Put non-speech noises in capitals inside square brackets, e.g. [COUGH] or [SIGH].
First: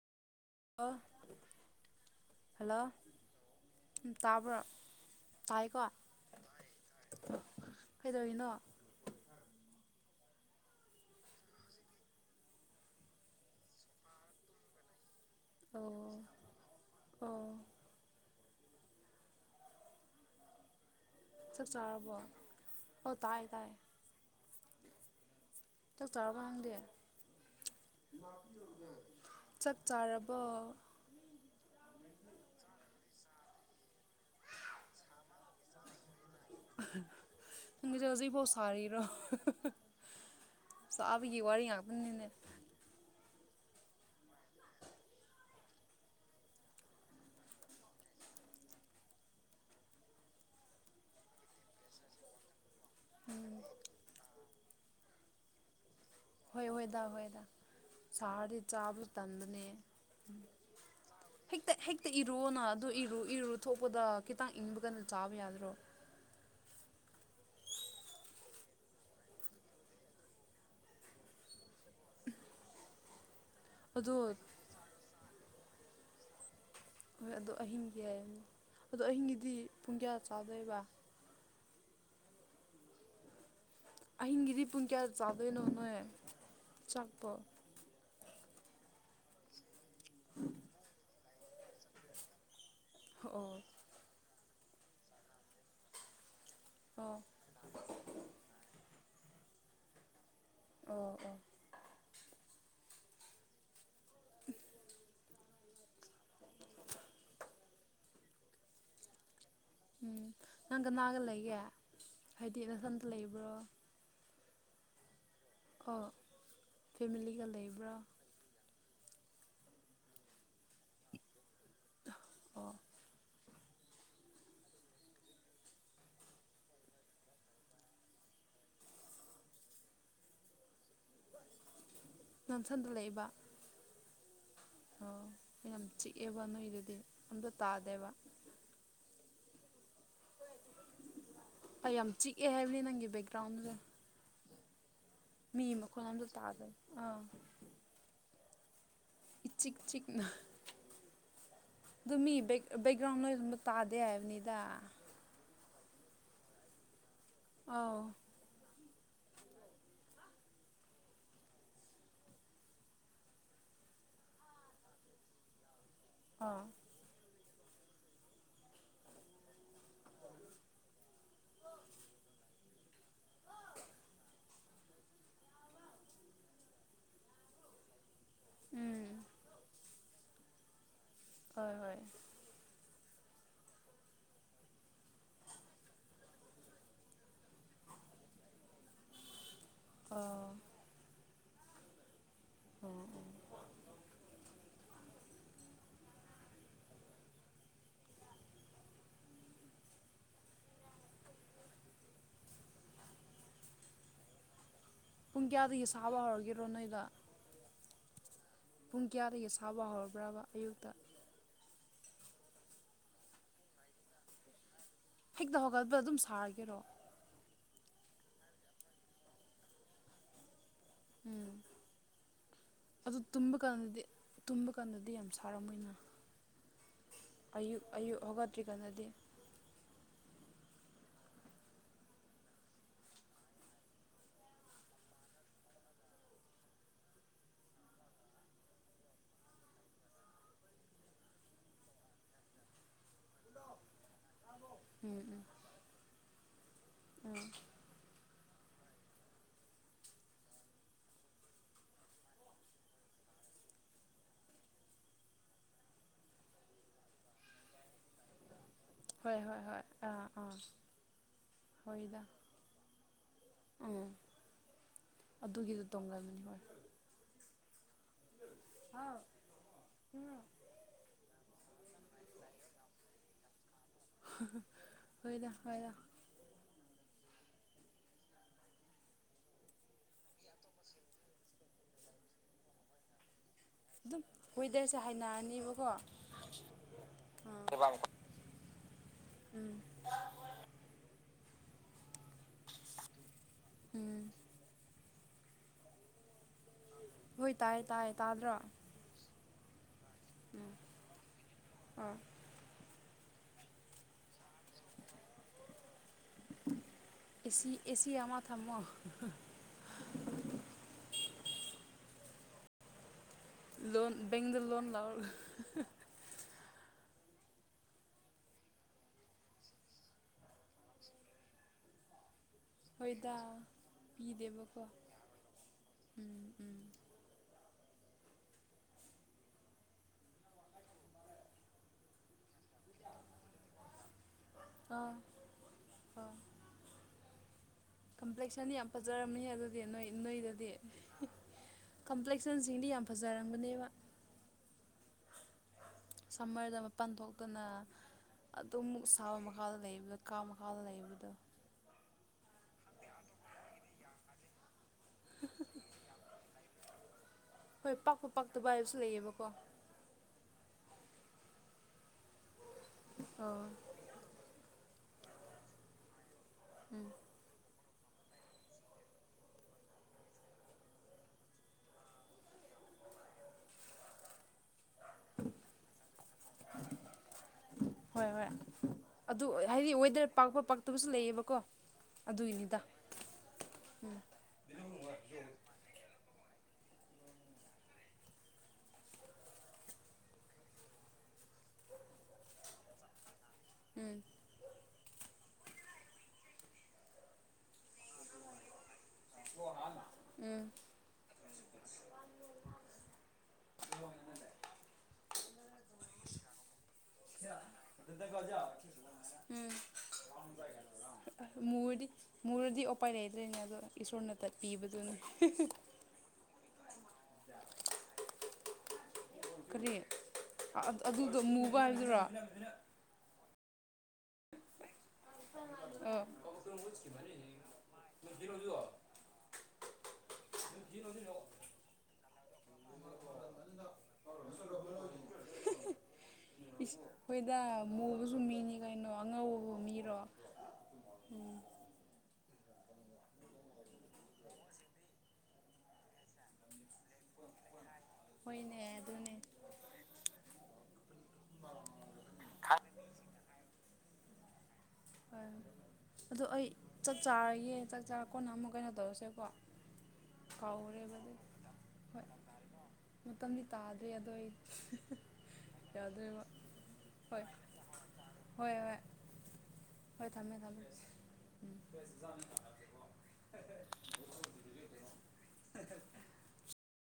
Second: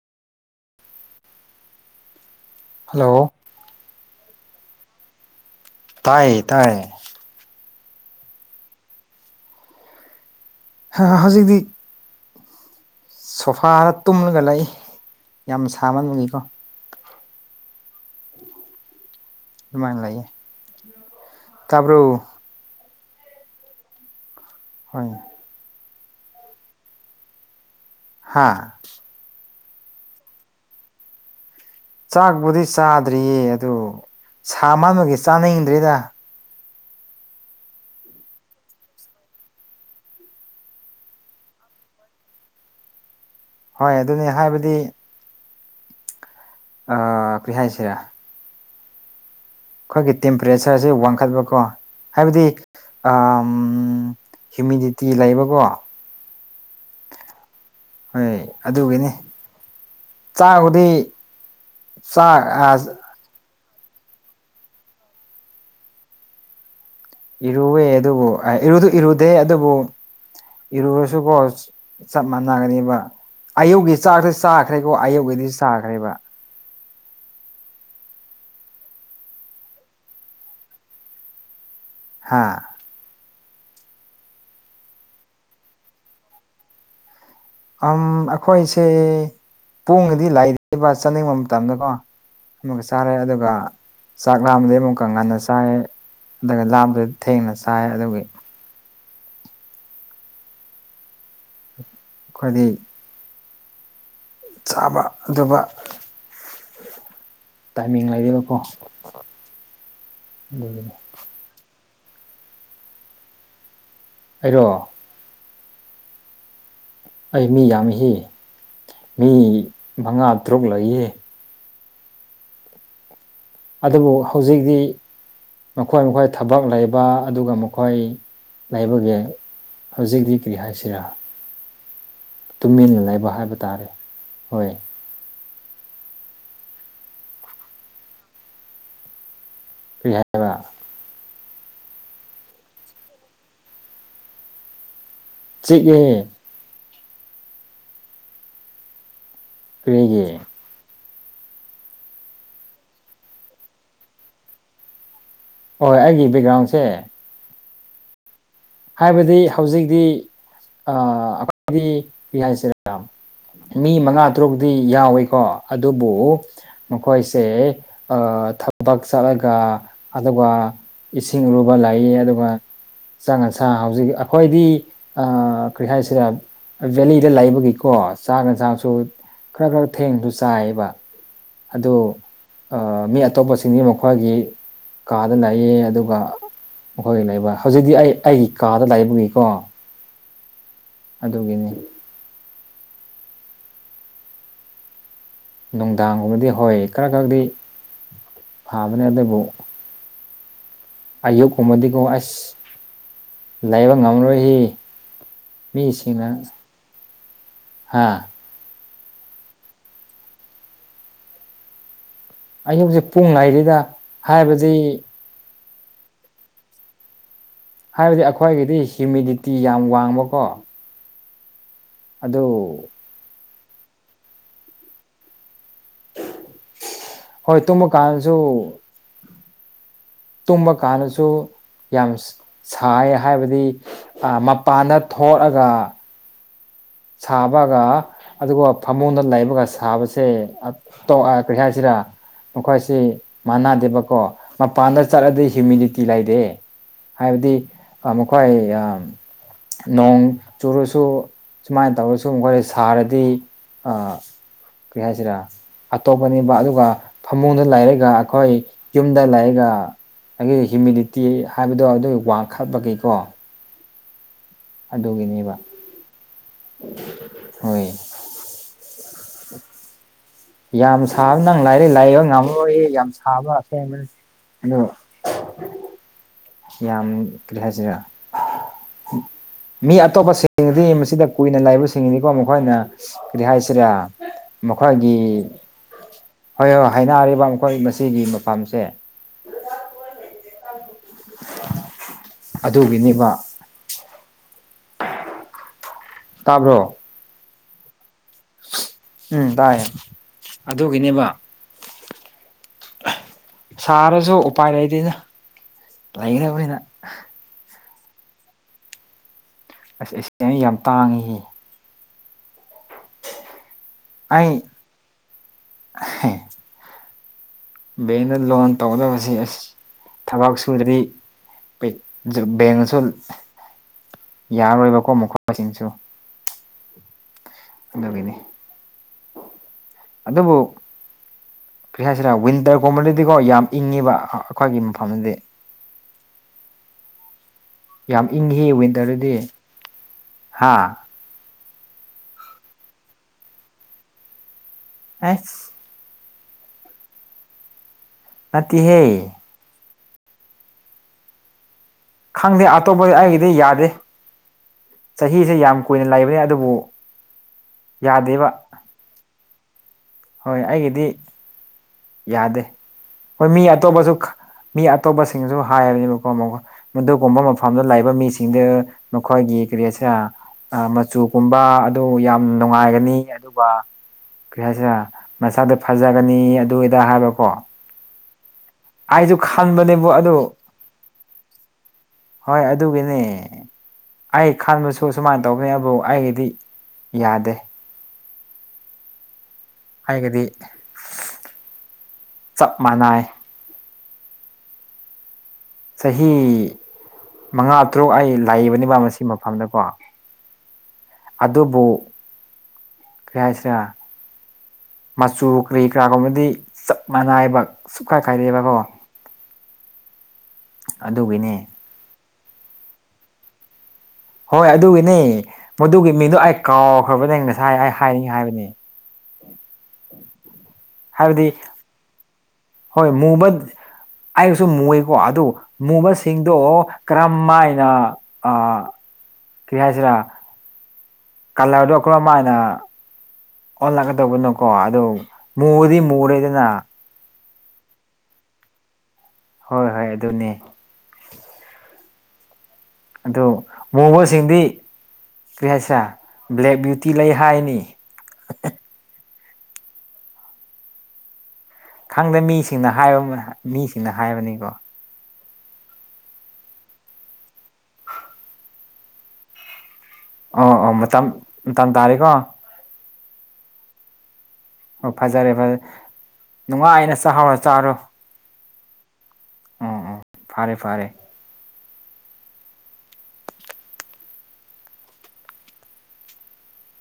Hello ꯇꯥꯕ꯭ꯔꯣ? ꯇꯥꯏꯀꯣ? ꯇꯥꯏꯌꯦ ꯇꯥꯏꯌꯦ꯫ ꯀꯩꯗꯧꯔꯤꯅꯣ? ꯍꯥ ꯍꯧꯖꯤꯛꯇꯤ ꯁꯣꯐꯥꯗ ꯇꯨꯝꯂꯒ ꯂꯩ꯫ ꯌꯥꯝ ꯑꯣ ꯁꯥꯃꯟꯕꯒꯤꯀꯣ꯫ ꯑꯣ ꯑꯗꯨꯃꯥꯏꯅ ꯂꯩꯌꯦ꯫ ꯆꯥꯛ ꯇꯥꯕ꯭ꯔꯣ ꯆꯥꯔꯕꯣ? ꯑꯣ ꯇꯥꯏ ꯇꯥꯏ꯫ ꯍꯣꯏ ꯆꯥꯛ ꯆꯥꯔꯕꯣ ꯅꯪꯗꯤ ꯍꯥ ꯆꯥꯛ ꯆꯥꯔꯕꯣ? ꯆꯥꯛꯄꯨꯗꯤ ꯆꯥꯗ꯭ꯔꯤꯌꯦ ꯑꯗꯨ ꯁꯥꯃꯥꯟꯕꯒꯤ ꯆꯥꯅꯤꯡꯗ꯭ꯔꯤꯗ꯫ ꯅꯪꯒꯤꯁꯦ ꯍꯧꯖꯤꯛꯐꯥꯎ ꯁꯥꯔꯤꯔꯣ? ꯆꯥꯕꯒꯤ ꯋꯥꯔꯤ ꯉꯥꯛꯇꯅꯤꯅꯦ꯫ ꯍꯣꯏ ꯑꯗꯨꯅꯦ ꯍꯥꯏꯕꯗꯤ ꯑꯥ ꯀꯔꯤ ꯍꯥꯏꯁꯤꯔꯥ꯫ ꯑꯩꯈꯣꯏꯒꯤ ꯇꯦꯝꯄ꯭ꯔꯦꯆꯔꯁꯤ ꯋꯥꯡꯈꯠꯄꯀꯣ ꯍꯥꯏꯕꯗꯤ ꯍꯨꯏꯃꯤꯗꯤꯇꯤ ꯂꯩꯕꯀꯣ꯫ ꯍꯣꯏ ꯍꯣꯏꯗꯥ ꯍꯣꯏꯗꯥ ꯍꯣꯏ ꯁꯥꯔꯗꯤ ꯆꯥꯕꯁꯨ ꯑꯗꯨꯒꯤꯅꯤ ꯇꯟꯕꯅꯦ꯫ ꯆꯥꯛꯕꯨꯗꯤ ꯍꯦꯛꯇ ꯍꯦꯛꯇ ꯆꯥꯛ ꯏꯔꯣꯑꯣꯅ ꯑꯥ ꯑꯗꯨ ꯏꯔꯨ ꯏꯔꯨ ꯊꯣꯛꯄꯗ ꯈꯤꯇꯪ ꯏꯪꯕ ꯀꯥꯟꯗ ꯆꯥꯕ ꯌꯥꯗ꯭ꯔꯣ꯫ ꯏꯔꯨꯋꯦ ꯑꯗꯨꯕꯨ ꯏꯔꯨꯗꯨ ꯏꯔꯨꯗꯦ ꯑꯗꯨꯕꯨ, ꯏꯔꯨꯔꯁꯨꯀꯣ ꯆꯞ ꯃꯥꯟꯅꯒꯥꯅꯤꯕ꯫ ꯑꯌꯨꯛꯒꯤ ꯑꯗꯣ ꯆꯥꯛꯇꯤ ꯆꯥꯈ꯭ꯔꯦꯀꯣ ꯑꯌꯨꯛꯒꯤꯗꯤ ꯆꯥꯈ꯭ꯔꯦꯕ꯫ ꯍꯣꯏ ꯑꯗꯣ ꯑꯍꯤꯡꯒꯤ ꯌꯦꯟ, ꯑꯗꯣ ꯑꯍꯤꯡꯒꯤꯗꯤ ꯄꯨꯡ ꯀꯌꯥ ꯆꯥꯗꯣꯏꯕ? ꯍꯥꯥ ꯑꯍꯤꯡꯒꯤꯗꯤ ꯄꯨꯡ ꯀꯌꯥ ꯆꯥꯗꯣꯏꯅꯣ ꯅꯣꯏ ꯆꯥꯛꯇꯣ? ꯑꯝ ꯑꯩꯈꯣꯏꯁꯦ, ꯄꯣꯡꯒꯗꯤ ꯂꯩꯗꯦꯕ ꯆꯥꯅꯤꯡꯕ ꯃꯇꯝꯗꯀꯣ ꯆꯥꯔꯦ ꯑꯗꯨꯒ ꯑꯣ ꯆꯥꯛ ꯂꯥꯝꯕꯗꯩ ꯑꯃꯨꯛꯀ ꯉꯟꯅ ꯆꯥꯏꯔꯦ꯫ ꯑꯗꯨꯒ ꯂꯥꯝꯕ ꯑꯣ ꯊꯦꯡꯅ ꯆꯥꯏꯌꯦ ꯑꯗꯨꯒꯤ꯫ ꯑꯣ ꯑꯣ ꯈꯣꯏꯗꯤ ꯆꯥꯕ ꯑꯗꯨꯒ, ꯇꯥꯏꯃꯤꯡ ꯂꯩꯌꯦꯕꯀꯣ꯫ ꯎꯝ ꯅꯪ ꯑꯗꯨꯒꯤꯅꯤ ꯀꯅꯥꯒ ꯂꯩꯒꯦ, ꯍꯥꯏꯗꯤ ꯅꯊꯟꯇ ꯂꯩꯕ꯭ꯔꯣ? ꯑꯩꯔꯣ ꯑꯥ ꯑꯩ ꯃꯤ ꯌꯥꯝꯃꯦꯍꯦ ꯃꯤ ꯃꯉꯥ ꯇꯔꯨꯛ ꯂꯩꯌꯦ ꯑꯥ ꯑꯗꯨꯕꯨ ꯍꯧꯖꯤꯛꯗꯤ ꯃꯈꯣꯏ ꯃꯈꯣꯏ ꯊꯕꯛ ꯂꯩꯕ ꯑꯗꯨꯒ ꯃꯈꯣꯏ ꯂꯩꯕꯒꯤ ꯍꯧꯖꯤꯛꯗꯤ ꯀꯔꯤ ꯍꯥꯏꯁꯤꯔꯥ ꯇꯨꯃꯤꯟꯅ ꯂꯩꯕ ꯍꯥꯏꯕ ꯇꯥꯔꯦ ꯍꯣꯏ ꯑꯣ ꯅꯪ ꯌꯥꯝ ꯆꯤꯛꯑꯦꯕ ꯅꯣꯏꯗꯨꯗꯤ ꯑꯝꯇ ꯇꯥꯗꯦꯕ ꯀꯔꯤ ꯍꯥꯏꯕ ꯍꯣꯏ ꯌꯥꯝ ꯆꯤꯛꯑꯦ ꯍꯥꯏꯕꯅꯤ ꯅꯪꯒꯤ ꯕꯦꯛꯒ꯭ꯔꯥꯎꯟꯗꯨ ꯃꯤ ꯃꯈꯣꯟ ꯆꯤꯛꯏ ꯑꯝꯇ ꯇꯥꯗꯦ ꯑꯥ ꯏꯆꯤꯛ ꯆꯤꯛꯅ ꯀꯔꯤꯒꯤ ꯑꯗꯨ ꯃꯤ ꯕꯦꯛ ꯕꯦꯛꯒ꯭ꯔꯥꯎꯟ ꯅꯣꯏꯔꯨꯝꯗꯨ ꯇꯥꯗꯦ ꯍꯥꯏꯕꯅꯤꯗ ꯍꯣꯏ ꯑꯩꯒꯤ ꯕꯦꯛꯒ꯭ꯔꯥꯎꯟꯁꯦ ꯑꯧ ꯍꯥꯏꯕꯗꯤ ꯍꯧꯖꯤꯛꯇꯤ ꯑꯥ ꯑꯩꯈꯣꯏꯗꯤ ꯀꯔꯤ ꯍꯥꯏꯁꯤꯔꯥ ꯃꯤ ꯃꯉꯥ ꯇꯔꯨꯛꯇꯤ ꯌꯥꯎꯏꯤꯀꯣ ꯑꯗꯨꯕꯨ ꯑꯥ ꯃꯈꯣꯏꯁꯦ ꯑꯥ ꯊꯕꯛ ꯆꯠꯂꯒ ꯑꯗꯨꯒ ꯏꯁꯤꯡꯔꯨꯕ ꯂꯩꯌꯦ ꯑꯗꯨꯒ ꯆꯪꯉꯥꯁ ꯍꯧꯖꯤꯛꯒꯤ ꯑꯩꯈꯣꯏꯗꯤ ꯑꯥ ꯀꯔꯤ ꯍꯥꯏꯁꯤꯔ ꯕꯦꯂꯤꯗ ꯂꯩꯕꯒꯤꯀꯣ ꯆꯥꯉꯟ ꯆꯥꯕꯁꯨ ꯎꯝ ꯈꯔ ꯈꯔ ꯊꯦꯡꯅꯁꯨ ꯆꯥꯌꯦꯕ ꯍꯣꯏ ꯑꯗꯣ ꯍꯣꯏ ꯑꯥ ꯃꯤ ꯑꯇꯣꯞꯄꯁꯤꯡꯗꯤ ꯃꯈꯣꯏꯒꯤ ꯀꯥꯗ ꯂꯩꯌꯦ ꯑꯗꯨꯒ ꯃꯈꯣꯏꯒꯥ ꯂꯩꯕ ꯍꯧꯖꯤꯛꯇꯤ ꯑꯩ ꯑꯩꯒꯤ ꯀꯥꯗ ꯂꯩꯕꯒꯤꯀꯣ ꯑꯥ ꯑꯗꯨꯒꯤꯅꯤ ꯅꯨꯡꯗꯥꯡꯒꯨꯝꯕꯗꯤ ꯍꯣꯏ ꯈꯔ ꯈꯛꯗꯤ ꯐꯥꯕꯅꯦ ꯑꯗꯨꯕꯨ ꯑꯌꯨꯛꯀꯨꯝꯕꯗꯤꯀꯣ ꯑꯁ ꯂꯩꯕ ꯉꯝꯔꯣꯏꯍꯦ ꯄꯨꯡ ꯀꯌꯥꯗꯒꯤ ꯁꯥꯕ ꯍꯧꯔꯒꯦꯔꯣ ꯅꯣꯏꯗ ꯍꯥꯥ ꯄꯨꯡ ꯀꯌꯥꯗꯒꯤ ꯁꯥꯕ ꯍꯧꯔꯕ꯭ꯔꯕ ꯑꯌꯨꯛꯇ ꯑꯌꯨꯛꯁꯦ ꯄꯨꯡ ꯍꯥꯏꯗꯦꯗ ꯍꯥꯏꯕꯗꯤ ꯍꯦꯛꯇ ꯍꯧꯒꯠꯄ ꯑꯗꯨꯝ ꯁꯥꯔꯒꯦꯔꯣ ꯍꯥꯏꯕꯗꯤ ꯑꯩꯈꯣꯏꯒꯤꯗꯤ ꯍꯤꯌꯨꯃꯤꯗꯤꯇꯤ ꯌꯥꯝ ꯋꯥꯡꯕꯀꯣ ꯎꯝ ꯑꯗꯣ ꯑꯗꯨ ꯇꯨꯝꯕ ꯀꯥꯟꯗꯗꯤ ꯇꯨꯝꯕ ꯀꯥꯟꯗꯗꯤ ꯌꯥꯝ ꯁꯥꯔꯝꯃꯣꯏꯅ ꯍꯣꯏ ꯑꯌꯨꯛ ꯇꯨꯝꯕ ꯑꯌꯨꯛ ꯀꯥꯟꯗꯁꯨ ꯍꯧꯒꯠꯇ꯭ꯔꯤꯀꯥꯟꯗꯗꯤ ꯇꯨꯝꯕ ꯀꯥꯟꯗꯁꯨ ꯌꯥꯝ ꯁꯥꯌꯦ ꯍꯥꯏꯕꯗꯤ ꯑꯥ ꯃꯄꯥꯟꯗ ꯊꯣꯛꯔꯒ ꯁꯥꯕꯒ ꯑꯗꯨꯒ ꯐꯃꯨꯡꯗ ꯂꯩꯕꯒ ꯁꯥꯕꯁꯦ ꯑꯇꯣꯛ ꯑꯥ ꯀꯔꯤ ꯍꯥꯏꯁꯤꯔꯥ ꯃꯈꯣꯏꯁꯤ ꯃꯥꯟꯅꯗꯦꯕꯀꯣ ꯃꯄꯥꯟꯗ ꯎꯝ ꯆꯠꯂꯗꯤ ꯎꯝ ꯍꯤꯌꯨꯃꯤꯗꯤꯇꯤ ꯀꯤ ꯂꯩꯗꯦ ꯎꯝ ꯍꯥꯏꯕꯗꯤ ꯑꯥ ꯃꯈꯣꯏ ꯅꯣꯡ ꯆꯨꯔꯁꯨ ꯁꯨꯃꯥꯏꯅ ꯇꯧꯔꯁꯨꯨ ꯃꯈꯣꯏ ꯁꯥꯔꯗꯤ ꯑꯥ ꯀꯔꯤ ꯍꯥꯏꯁꯤꯔꯥ ꯑꯇꯣꯞꯄꯅꯦꯕ ꯑꯗꯨꯒ ꯐꯃꯨꯡꯗ ꯂꯩꯔꯒ ꯑꯩꯈꯣꯏ ꯌꯨꯝꯗ ꯍꯣꯏ ꯍꯣꯏ ꯂꯩꯔꯒ ꯍꯣꯏ ꯑꯥ ꯑꯥ ꯑꯩꯒꯤ ꯍꯤꯌꯨꯃꯤꯗꯤꯇꯤ ꯍꯥꯏꯕꯗꯣ ꯑꯗꯨ ꯋꯥꯡꯈꯠꯄꯒꯤꯀꯣ ꯑꯝ ꯑꯗꯨꯒꯤꯅꯦꯕ ꯍꯣꯏ ꯍꯥꯎ ꯎꯝ ꯌꯥꯝ ꯁꯥꯕ ꯅꯪ ꯂꯥꯏꯔꯤꯛ ꯂꯥꯏꯌꯦꯡꯕ ꯉꯝꯃꯣꯏ ꯌꯥꯝ ꯁꯥꯕ ꯑꯁꯦꯡꯕꯅꯤ ꯑꯗꯣ ꯍꯣꯏꯗ ꯍꯣꯏꯗ ꯌꯥꯝ ꯀꯔꯤ ꯍꯥꯏꯁꯤꯔꯥ ꯃꯤ ꯑꯇꯣꯞꯄꯁꯤꯡꯗꯤ ꯃꯁꯤꯗ ꯀꯨꯏꯅ ꯂꯩꯕꯁꯤꯡꯅꯤꯀꯣ ꯃꯈꯣꯏꯅ ꯀꯔꯤ ꯍꯥꯏꯁꯤꯔꯥ ꯑꯗꯨꯝ ꯋꯦꯗꯔꯁꯦ ꯃꯈꯣꯏꯒꯤ ꯍꯥꯏꯅꯔꯅꯦꯕꯀꯣ ꯍꯣꯏ ꯍꯣꯏ ꯍꯥꯏꯅꯔꯤꯕ ꯑꯩꯈꯣꯏ ꯃꯁꯤꯒꯤ ꯃꯐꯝꯁꯦ ꯎꯝ ꯑꯗꯨꯒꯤꯅꯦꯕ ꯎꯝ ꯇꯥꯕ꯭ꯔꯣ ꯍꯣꯏ ꯇꯥꯏꯌꯦ ꯇꯥꯏꯌꯦ ꯇꯥꯗ꯭ꯔꯣ ꯎꯝ ꯇꯥꯏꯌꯦ ꯑꯗꯨꯒꯤꯅꯦꯕ ꯑꯝ ꯁꯥꯔꯁꯨ ꯎꯄꯥꯏ ꯂꯩꯗꯦꯅ ꯂꯩꯈ꯭ꯔꯕꯅꯤꯅ ꯑꯦꯁꯤ ꯑꯦꯁꯤ ꯑꯃ ꯊꯝꯃꯣ ꯑꯁ ꯑꯁꯤꯗꯗꯤ ꯌꯥꯝ ꯇꯥꯡꯉꯤ ꯂꯣꯟ ꯕꯦꯡꯗ ꯑꯩ ꯂꯣꯟ ꯂꯥꯎ ꯕꯦꯡꯗ ꯂꯣꯟ ꯇꯧꯒꯗꯕꯁꯤ ꯑꯁ ꯊꯕꯛ ꯁꯨꯗ꯭ꯔꯤ ꯄꯩ ꯁ ꯍꯣꯏꯗ ꯄꯤꯗꯦꯕꯀꯣ ꯌꯥꯔꯣꯏꯕꯀꯣ ꯃꯈꯣꯏꯁꯤꯡꯁꯨ ꯎꯝ ꯎꯝ ꯑꯗꯨꯒꯤꯅꯤ ꯑꯗꯨꯕꯨ ꯀꯔꯤ ꯍꯥꯏꯁꯤꯔꯥ ꯋꯤꯟꯇꯔ ꯀꯨꯝꯕꯗꯗꯤꯀꯣ ꯌꯥꯝ ꯏꯪꯉꯤꯕ ꯑꯩꯈꯣꯏꯒꯤ ꯃꯐꯝꯗꯗꯤ ꯑꯣ ꯌꯥꯝ ꯏꯪꯉꯤ ꯀꯝꯄ꯭ꯂꯦꯛꯁꯟꯗꯤ ꯌꯥꯝ ꯋꯤꯟꯇꯔꯗꯗꯤ ꯐꯖꯔꯝꯅꯤ ꯑꯗꯨꯗꯤ ꯅꯣꯏ ꯅꯣꯏꯗꯗꯤ ꯍꯥ ꯀꯝꯄ꯭ꯂꯦꯛꯁꯟꯁꯤꯡꯗꯤ ꯌꯥꯝ ꯐꯖꯔꯝꯒꯅꯦꯕ ꯑꯥꯏꯁ ꯁꯝꯃꯔꯗ ꯃꯄꯥꯟ ꯊꯣꯛꯇꯅ ꯅꯠꯇꯦꯍꯦ ꯑꯗꯨꯝꯃꯨꯛ ꯁꯥꯕ ꯃꯈ ꯃꯈꯥꯗ ꯂꯩꯕꯗ ꯀꯥ ꯃꯈꯥꯗ ꯂꯩꯕꯗꯣ ꯈꯪꯗꯦ ꯑꯇꯣꯞꯄꯗꯤ ꯑꯩꯒꯤꯗꯤ ꯌꯥꯗꯦ ꯆꯍꯤꯁꯦ ꯌꯥꯝ ꯀꯨꯏꯅ ꯂꯩꯕꯅꯤ ꯑꯗꯨꯕꯨ ꯍꯣꯏ ꯄꯥꯛꯄ ꯌꯥꯗꯦꯕ ꯄꯥꯛꯇꯕ ꯍꯥꯏꯕꯁꯨ ꯂꯩꯌꯦꯕꯀꯣ ꯍꯣꯏ ꯑꯩꯒꯤꯗꯤ ꯌꯥꯗꯦ ꯍꯣꯏ ꯑꯥ ꯃꯤ ꯑꯇꯣꯞꯄꯁꯨ ꯃꯤ ꯑꯇꯣꯞꯄꯁꯤꯡꯁꯨ ꯍꯥꯏꯔꯅꯦꯕꯀꯣ ꯃꯈꯣꯏ ꯃꯗꯨꯒꯨꯝꯕ ꯃꯐꯝꯗ ꯂꯩꯕ ꯃꯤꯁꯤꯡꯗ ꯃꯈꯣꯏꯒꯤ ꯀꯔꯤ ꯍꯥꯏꯁꯤꯔꯥ ꯃꯆꯨꯒꯨꯝꯕ ꯑꯗꯨ ꯌꯥꯝ ꯅꯨꯡꯉꯥꯏꯒꯅꯤ ꯑꯗꯨꯒ ꯀꯔꯤ ꯍꯥꯏꯁꯤꯔ ꯃꯁꯥꯗꯣ ꯐꯖꯒꯅꯤ ꯑꯗꯨꯏꯗꯥ ꯍꯥꯏꯕꯀꯣ ꯍꯣꯏ ꯍꯣꯏ ꯑꯩꯁꯨ ꯑꯗꯨ ꯍꯥꯏꯗꯤ ꯈꯟꯕꯅꯦꯕ ꯋꯦꯗꯔ ꯑꯗꯨ ꯄꯥꯛꯄ ꯄꯥꯛꯇꯕꯁꯨ ꯂꯩꯌꯦꯕꯀꯣ ꯍꯣꯏ ꯑꯗꯨꯒꯤꯅꯤꯗ ꯑꯗꯨꯒꯤꯅꯦ ꯑꯩ ꯈꯟꯕꯁꯨ ꯑꯁꯨꯃꯥꯏꯅ ꯇꯧꯕꯅꯦ ꯑꯗꯨꯕꯨ ꯑꯩꯒꯤꯗꯤ ꯌꯥꯗꯦ ꯑꯩꯒꯤꯗꯤ ꯆꯞ ꯃꯥꯟꯅꯩ ꯎꯝ ꯆꯍꯤ ꯃꯉꯥ ꯇꯔꯨꯛ ꯑꯩ ꯂꯥꯛꯏꯕꯅꯤꯕ ꯃꯁꯤꯃ ꯐꯝꯅꯀꯣ ꯎꯝ [UNINTELLIGIBLE] ꯀ꯭ꯔꯤꯍꯥꯏꯁꯤꯔ ꯃꯆꯨ ꯀꯔꯤ ꯀꯔꯥꯒꯨꯝꯕꯗꯤ ꯆꯞ ꯃꯥꯟꯅꯥꯏꯕ ꯁꯨꯛꯈꯥꯏ ꯈꯥꯏꯗꯦꯕꯀꯣ ꯎꯝ ꯑꯗꯨꯒꯤꯅꯦ ꯃꯔꯗꯤ ꯃꯨꯔꯗꯤ ꯎꯄꯥꯏ ꯂꯩꯗ꯭ꯔꯦꯅꯦ ꯑꯗꯣ ꯏꯁꯣꯔꯅ ꯇꯠ ꯍꯣꯏ ꯑꯗꯨꯒꯤꯅꯤ ꯄꯤꯕꯗꯨꯅꯤ ꯃꯗꯨꯒꯤ ꯃꯤꯗꯨꯣ ꯑꯩ ꯀꯥꯎꯈ꯭ꯔꯕꯅꯦ ꯉꯁꯥꯏ ꯑꯩ ꯍꯥꯏꯅꯤꯡꯉꯤ ꯍꯥꯏꯕꯅꯤ ꯀꯔꯤ ꯑꯗꯨꯗꯣ ꯍꯥꯏꯕꯗꯤ ꯃꯨꯕ ꯍꯥꯏꯗꯨꯔꯣ ꯍꯣꯏ ꯃꯨꯕꯠ ꯑꯩꯁꯨ ꯃꯨꯌꯦ ꯀꯣ ꯑꯗꯨ ꯃꯨꯕꯁꯤꯡꯗꯣ ꯀꯔꯝꯥꯏꯅ ꯑ ꯀꯩ ꯍꯥꯏꯁꯤꯔ [UNINTELLIGIBLE] ꯀꯜꯂꯔꯗꯣ ꯀꯔꯝꯃꯥꯢꯅ ꯑꯣꯜꯂꯛꯀꯗꯧꯕꯅꯣꯀꯣ ꯑꯗꯨ ꯃꯨꯗꯤ ꯃꯨꯔꯦꯗꯅ ꯑꯩꯈꯣꯏꯗ ꯃꯨꯕꯁꯨ ꯃꯤꯅꯤ ꯀꯩꯅꯣ ꯑꯉꯧꯕꯕꯨ ꯍꯣꯏ ꯍꯣꯏ ꯃꯤꯔꯣ ꯑꯗꯨꯅꯦ ꯎꯝ ꯑꯗꯨ ꯃꯨꯕꯁꯤꯡꯗꯤ ꯀꯔꯤ ꯍꯥꯏꯁꯔꯥ ꯕ꯭ꯂꯦꯛ ꯕ꯭ꯌꯨꯇꯤ ꯂꯩ ꯍꯥꯏꯅꯤ ꯑꯦ ꯑꯗꯨꯅꯤ ꯈꯪꯗꯦ ꯃꯤꯁꯤꯡꯅ ꯍꯥꯏꯕ ꯃꯤꯁꯤꯡꯅ ꯍꯥꯏꯕꯅꯤꯀꯣ [UNINTELLIGIBLE] ꯑꯗꯨ ꯑꯩ ꯆꯥꯛ ꯆꯥꯔꯤꯌꯦ ꯆꯥꯛ ꯆꯥꯔꯀꯣꯅ ꯑꯃꯨꯛ ꯀꯩꯅꯣ ꯇꯧꯔꯁꯦꯀꯣ ꯑꯣ ꯑꯣ ꯀꯥꯎꯔꯦꯕꯗꯤ ꯃꯇꯝ ꯃꯇꯝ ꯇꯥꯔꯦꯀꯣ ꯍꯣꯏ ꯑꯣ ꯃꯇꯝꯗꯤ ꯇꯥꯗ꯭ꯔꯤ ꯑꯗꯣ ꯑꯩ ꯑꯣ ꯐꯖꯔꯦ ꯐꯖꯦ ꯌꯥꯗꯣꯏꯕ ꯅꯨꯡꯉꯥꯏꯅ ꯍꯣꯏ ꯆꯥꯍꯧꯔꯣ ꯆꯥꯔꯣ ꯍꯣꯏ ꯍꯣꯏ ꯎꯝ ꯎꯝ ꯍꯣꯏ ꯊꯝꯃꯦ ꯐꯔꯦ ꯊꯝꯃꯦ ꯐꯔꯦ [UNINTELLIGIBLE]